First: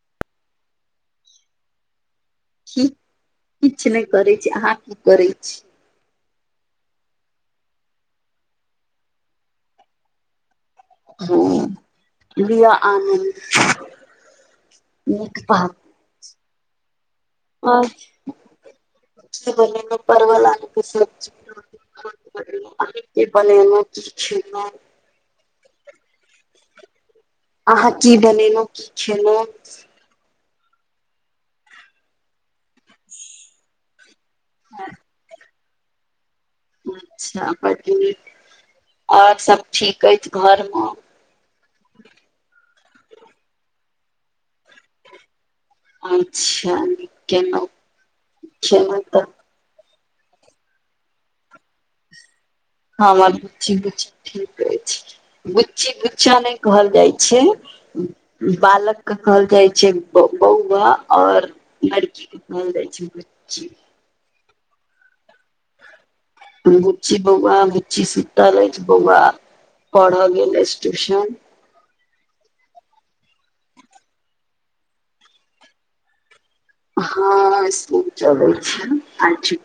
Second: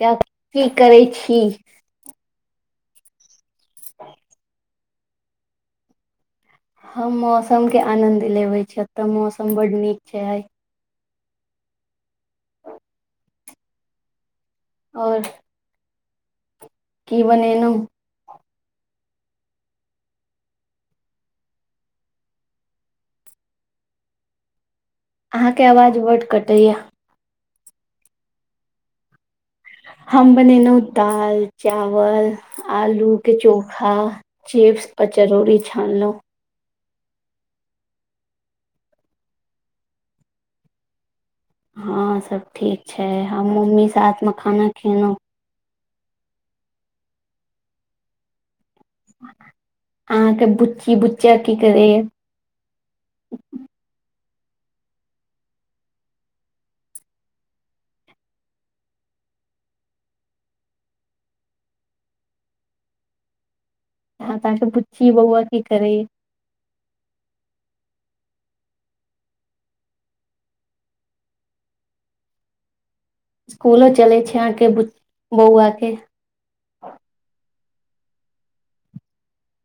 कऽ की करै छी किछु नय करै छी अहाँ की करै छी हम मौसमके आनन्द लेबै छिय एतऽ मौसम बड नीक छै हं लिय आनन्द और नीक प की आ बनेलहुँ ब परवल लल सबजी बनेलहु की खेलहु अहाँके आवाज बड कटैया अहाँ की बनेलहुँ की खेलहुँ हम बनेलहुँ दाल चावल आलू के चोखा चिप्स आ चरौड़री छानलहुँ अच्छा बड नीक और सब ठीक अइछ घर में हँं सब ठीक छै हम मम्मी सा साथ में खाना खेलहुँं अच्छा न अहाँके बुच्ची बुच्चा की करे य हँ हमर गुच्ची गुच्ची ठीक रहै छै गुच्ची गुच्चा नय कहल जाइ छै बालक के कहल जाइ छै बौआ आऔर लड़की ब दै छै बी हँ तहाँके पुछी बउआ की करेह अगुच्ची बौआ अंगुच्ची सुत लै बौआ पढ़ऽ गेल ट्यूशन इसकूलो चलय छय आहाँके बौआ के हँ बहु चबै आ छी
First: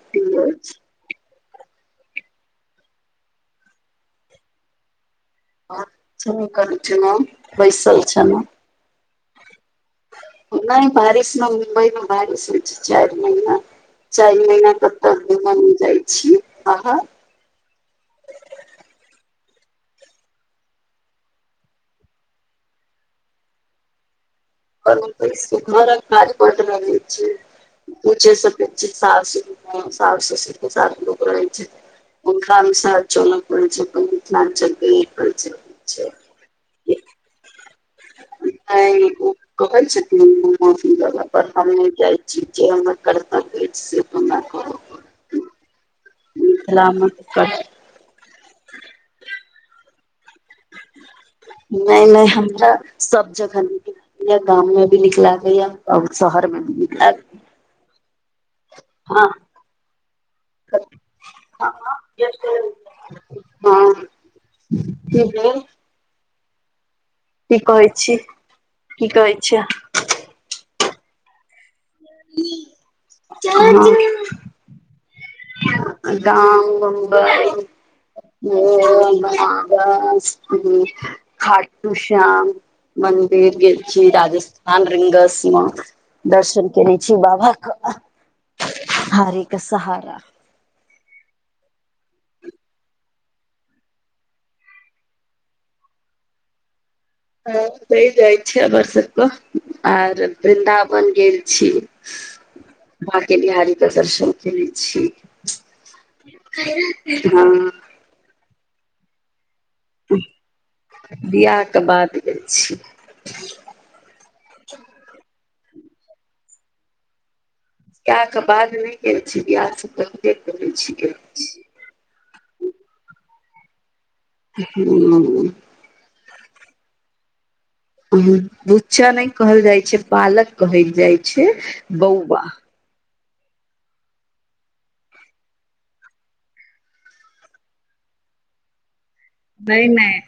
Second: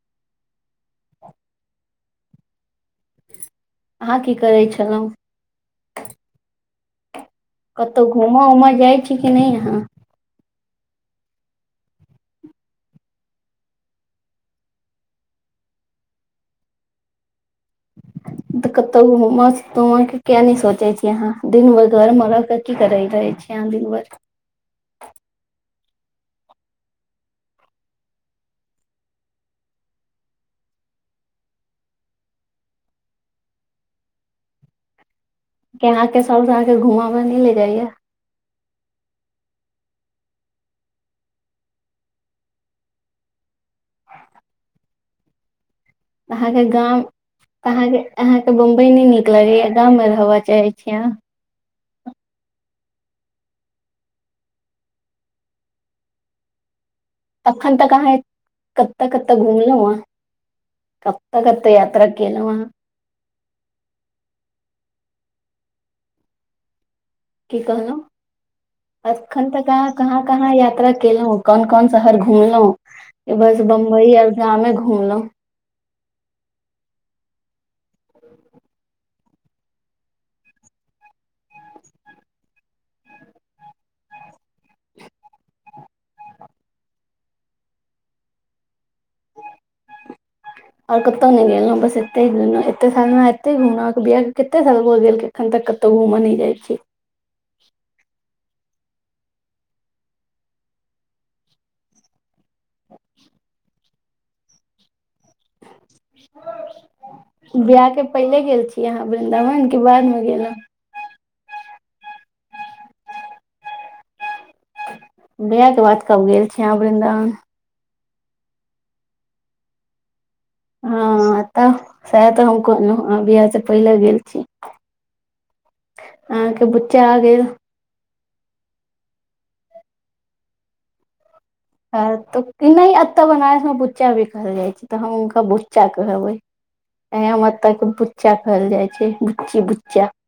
अहाँ की करै छलहुँ आ च कर छय ने कतहु घूमऽ उमऽ जाइ छी कि नय अहाँ बारिश न मुम्बइ न बारिश होइ छय चार महिना चारिल महिना तऽ तऽ घ हमन जाइ छी आह त कतौ घुमा सुतमा के किया ने सोचे छी यहा दिन भर घर मे र के की करे रहे छी च दिन ब पर घर खाज पत रहै छी ओ छै सप्च ससए रुप स सए सप सात लोक रहै छै ओथिलरा अनुसार चल प छै अपन मिथिलञ्चलके कर छै केहाँ के सह के घूम में न ले जाइया [inaudible] कहै छथिन [unintelligible] जगह पर हमहु जाइ छी जे हमर कर्तव्य अछि से हमरा कर परत [inaudible] अहाँके गाँव मिथिलामे [inaudible] अहाँके अहाँ के बम्बई न नीक लगेया गाम में रहब चाहे छीये अहाँ नाए नाए हमरा सब जगह न गाँव में भी निक लागैए और शहर में भी निक लागै अखन तक अहाँ [inaudible] कतक कतक घूमलू ह [inaudible] कत कत याता कोलौ हँ ह [unintelligible] की कहै छी की कहलहु [inaudible] कहै एखन छै तऽ अहा कहाँ कहाँ यात्रा केलहुं कोन कोन शहर घूमलों हुं की बस बम्बई आर घूमलों हु [unintelligible] [unintelligible] खाटू श्याम मंदिर गेल छी राजस्थान रिंगस म दर्शन कनै छी बाबा क हारे क सहारा और कतहु नहि गेलू बस एते एते साल मे एते घुमल आहाँ के बियाह के कते साल भेल गेल एखन तक कतौ घूमऽ नहि जाइ छै ह रहि जाइ छी हमर सबके आर वृन्दावन गेल छी [inaudible] बांके बिहारीबिहारीे दर्शन केने छी [unintelligible] बियाह के पहिले गेल छी अहाँ वृन्दावन के बाद मे गेलहुं बियाह क बाद गेल छी बियाह क बाद कब गेल छी अहाँ वृन्दावन बियाह बाद नहि क छी बियाह स पहिने हँ ऐत सेह तऽ हम कहलु आहाँ बियाह से पहिले गेल छी [unintelligible] अहाँके बुच्चा आ गेल बुच्चा नहि कहल जाइ छै बालक कहल जाइ छै आ बौआ तऽ नहि एतऽ बनारस मे बुच्चा भी कहल जाइ छै तऽ हम हुनका बुच्चा कहबै हम एत के बुच्चा कहल जाय छै बुच्ची नाए बुच्चा नाए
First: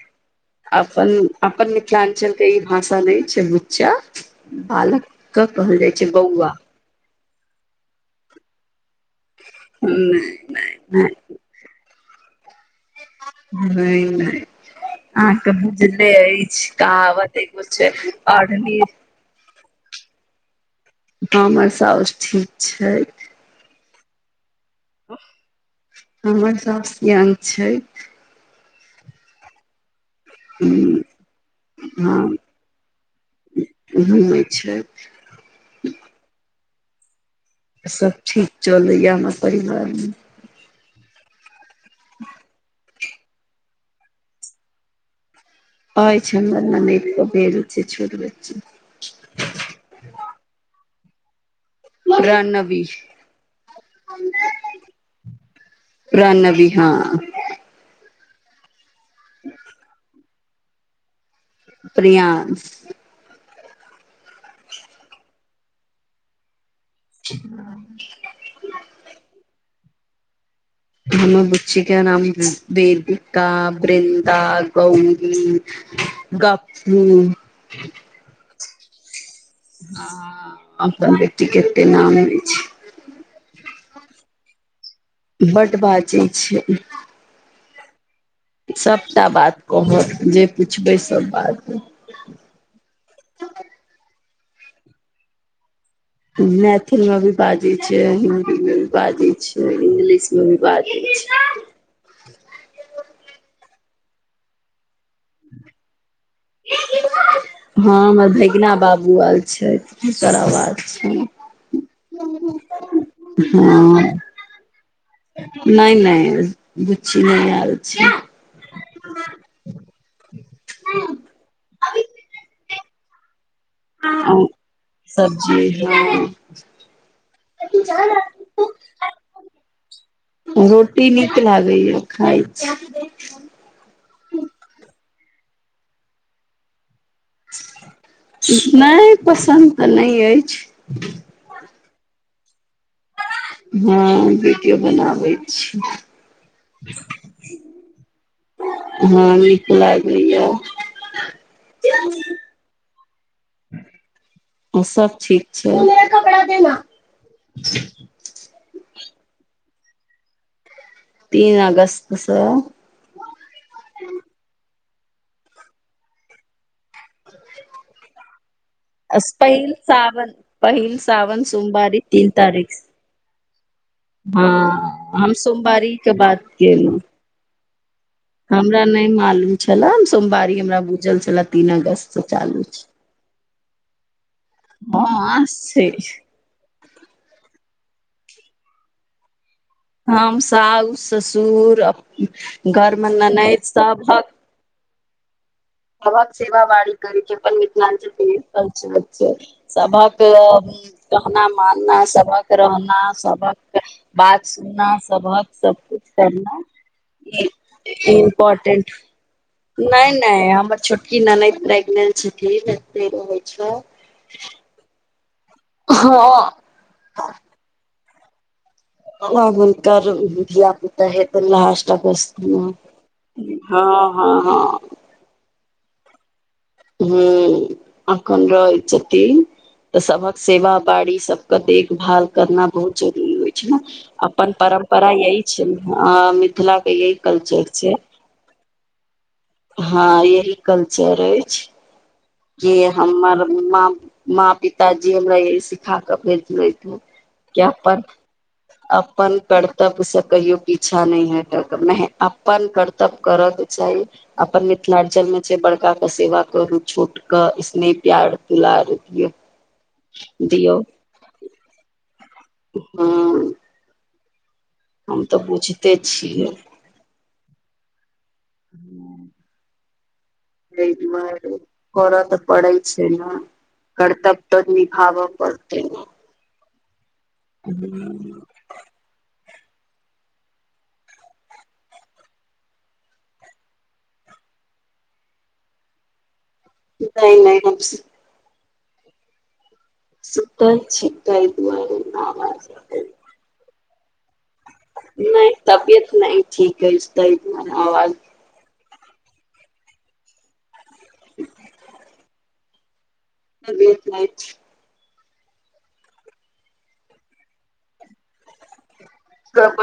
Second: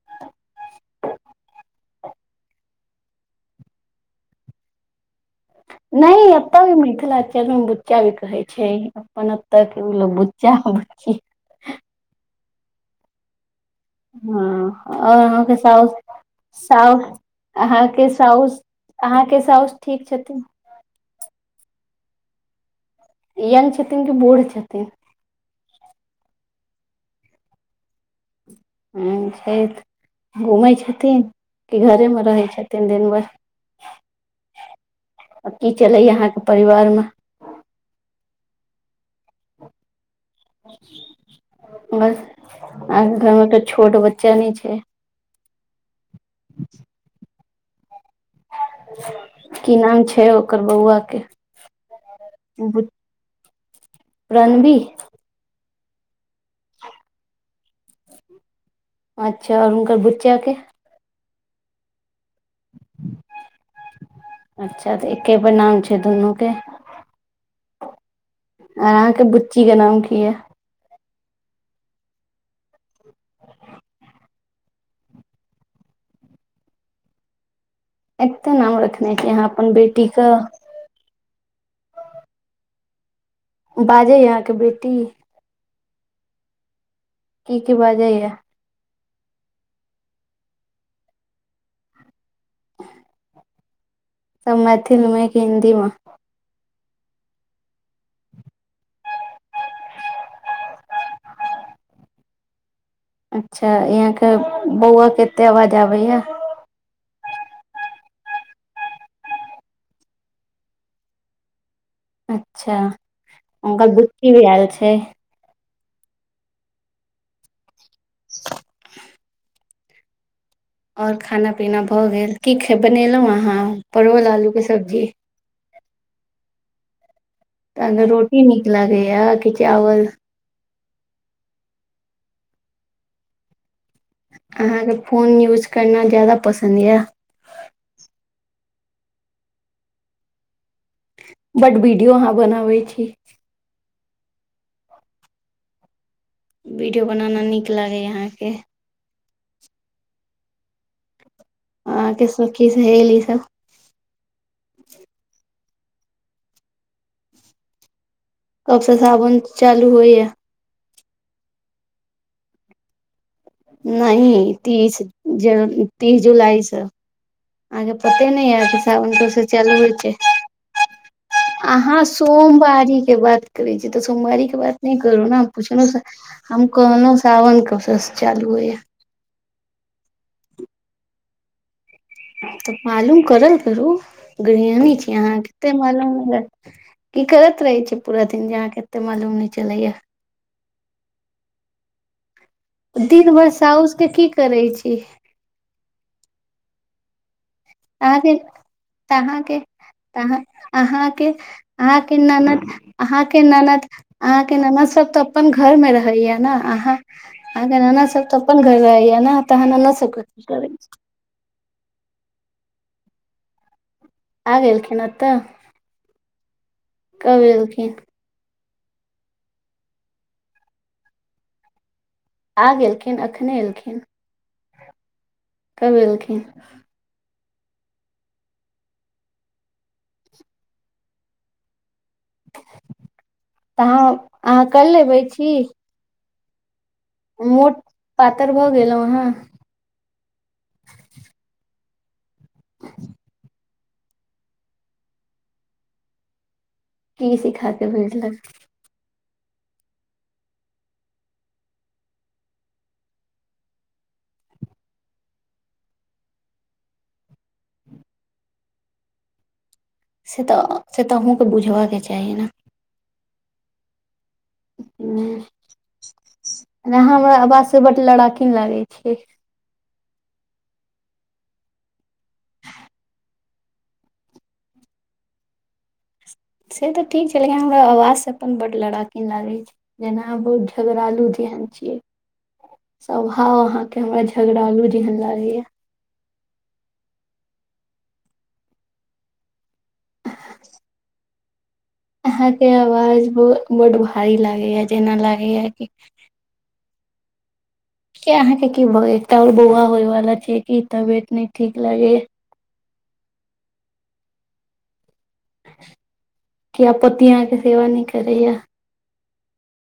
अपन अपन मिथिलांचल ई भाषा नहि छै बुच्चा बालक के कहल जाइ छै नहि बौआ एत भी मिथिला अक्षर बुच्चा भी कहै छै अपन ओतह क वह नहि लोग बुच्चा नहि नहि बुच्ची नहि [inaudible] हँ नहि और अहाँके साउस बुझले अछि साउ कहावत एगो छै अहाँके साउस ओढ़नी अहाँके साउस ठीक छथिन हँ हमर सउस ठीक छै यंग छथिन कि बूढ़ छथिन [inaudible] हमर साउस यंग छै हु छैथ घूमै छथिन कि घरे हँ मे रहै छथिन दिनभर नहि छै की चलैया अहाँके परिवार मे सब ठीक चलैया हमर परिवार में बस आ घर मे तऽ छोट बच्चा नय छै आइ छै हमर म ने एक बेर छै छोटब की नाम छै ओकर बौआ के बु रनवी रणवी पुर न भी हँ अच्छा आरुनकर बुच्चा के प्रिया अच्छा तऽ एक्के पर नाम छै दुनू के हँ आर अहाँ के बुच्ची के नाम की ये न बुच्चिक नाम वेदिका ब्रन्द तऽ गी गी एते नाम रखने छै यहाँ हं अपन बेटी के एते नाम लबै छै बाजै या अहाँके बेटी बड बाजइ छै की की बाजैय सबटा बात कहत जे पुछबै सब बात सब मैथिल में कि हिन्दी में मैथिलीमें भी बाजै छै हिन्दी में भी बाजै छै इंग्लिशमे भी बाजै छै अच्छा यहां के बौआ केते आवाज आबे या हं हँ हमर भगना बाबू आल छै दोसर आवाज छै अच्छा ओनक बुद् भी आयल छै नय नय बुचि नय आर छी आओर खाना पीना भऽ गेल की बनेलहुँ अहाँ परवल आ आलू के सब्जी सबजी तऽ रोटी नीक लागैया कि चावल रोटी नीक लागैएा खाइ छी अहाँके फोन यूज करना जादा पसन्द यऽ नय पसन्द तऽ नय अइछ बड वीडियो अहाँ बनाबै छी हँ वीडियो बनाबै छी वीडियो बनेनाय नीक लागैया अहाँके हँ नीक लागैया सखीसँ हली सब ओ सब ठीक छै का देना कबसँ सावन चालू होइए तीन ऑगस्तस नइ तीस ज तीस जुलाईसँ आहाँके पते न य सावन तो से पहिल चालू होय छय सावन पहिल सावन सोमवारी अहा तीन तारीख सोमवारी के बात करै छी तऽ सोमवारी के बात नय हँ करू हम ने पुछल सोमवारी के बात हम केलहुँ कहल सा्रावण कश हमरा नहि मालूम छले सोमवारी हमरा बुझल छलै तीन अगस्त से चालू तऽ छै मालूम करल करू गृियानी छी अहाँ हँ कते से मालूम नई य की करत रहै छिये पूरा दिन जे अहाँकेँ एते मालूम नहि चलै य हम साउ ससुर घर मे दिन भर ननद साउस के की सबहक करै छी सबहक सेवा बारी करै छै अपन मिथिलांचल केँ अहाँके लिए करै तऽ छिये अहाँके सबक कहना मानना अहाँकेँ सभक ननद रहना अहाँकेँ सभक ननद बात अहाँकेँ ननद सुनना सब तऽ सभक अपन घर मे सबकुछ रहै य नऽ करना अहाँ आहाँ कनद सब तऽ अपन घर इम्पोर्टेंट रहै य नऽ तऽ [unintelligible] सब करै की ननैद प्रेग्नेट छथि एतय रहै छ आ गेलखिन एतऽ हँ कब एलखिन अब हुनकर धिया पुता है तै लासस्ट आ गेलखिन अखने हँ हँ एलखिन हँ हँ कब एलखिन हूँ अखन रहइ छथिन तऽ सबहक सेवा बारी सब कऽ देखभाल करना बहुत जरूरी होइ छै तऽ नऽ अहाँ अपन अहाँ कल्हि परम्परा एबै यहि छी छिये नऽ हँ मिथिलाकेँ यहि [unintelligible] पातर भऽ गेलहु अहाँ हँ यही कल्चर अछि जि हमर माँ माँ पितााजी हमरा चहि सिखा कऽ भेजले की क्य सिखा के पर भेजलक अपन कर्तव्य से कहियो पीछा नहि हेटऽ कऽ महे अपन कर्तव्य करक चाही अपन मिथिलांचल मे छै बड़का केँ सेवा करू छोट कऽ स्नेह प्यार दुलार दियो से तऽ से तऽ अहूँकेँ बुझबाक चाही नऽ हँ हम तऽ बुझिते छियै नहि हमरा आवाज से बड्ड लड़ाकीन लागै छियै एहि दुआरे करऽ तऽ पड़ै छै नऽ कर्तब्य तऽ निभाबऽ पड़तै नऽ से तऽ ठीक छै लेकिन अहाँ हमरा आवाज से अपन बर लड़ााकीन लागै छै जेना [unintelligible] झगड़ालु जेहन छिये स्वभाव अहाँकेँ हमरा झगड़ालु जेहन लागे यऽ नहि नहि हम सब सुतल छी ताही दुआरे आवाज अहाँकेँ आवाज ब बड भारी लागै य नहि तबियत नहि ठीक अछि तैय दुआरे अवाज किया अहाँकेँ की भऽ गेल एकटा और बौआ होय वाला छै की तबियत नै ठीक लगै य तबियत नहि किया पति अहाँकेँ सेवा नइ करै यऽ [unintelligible]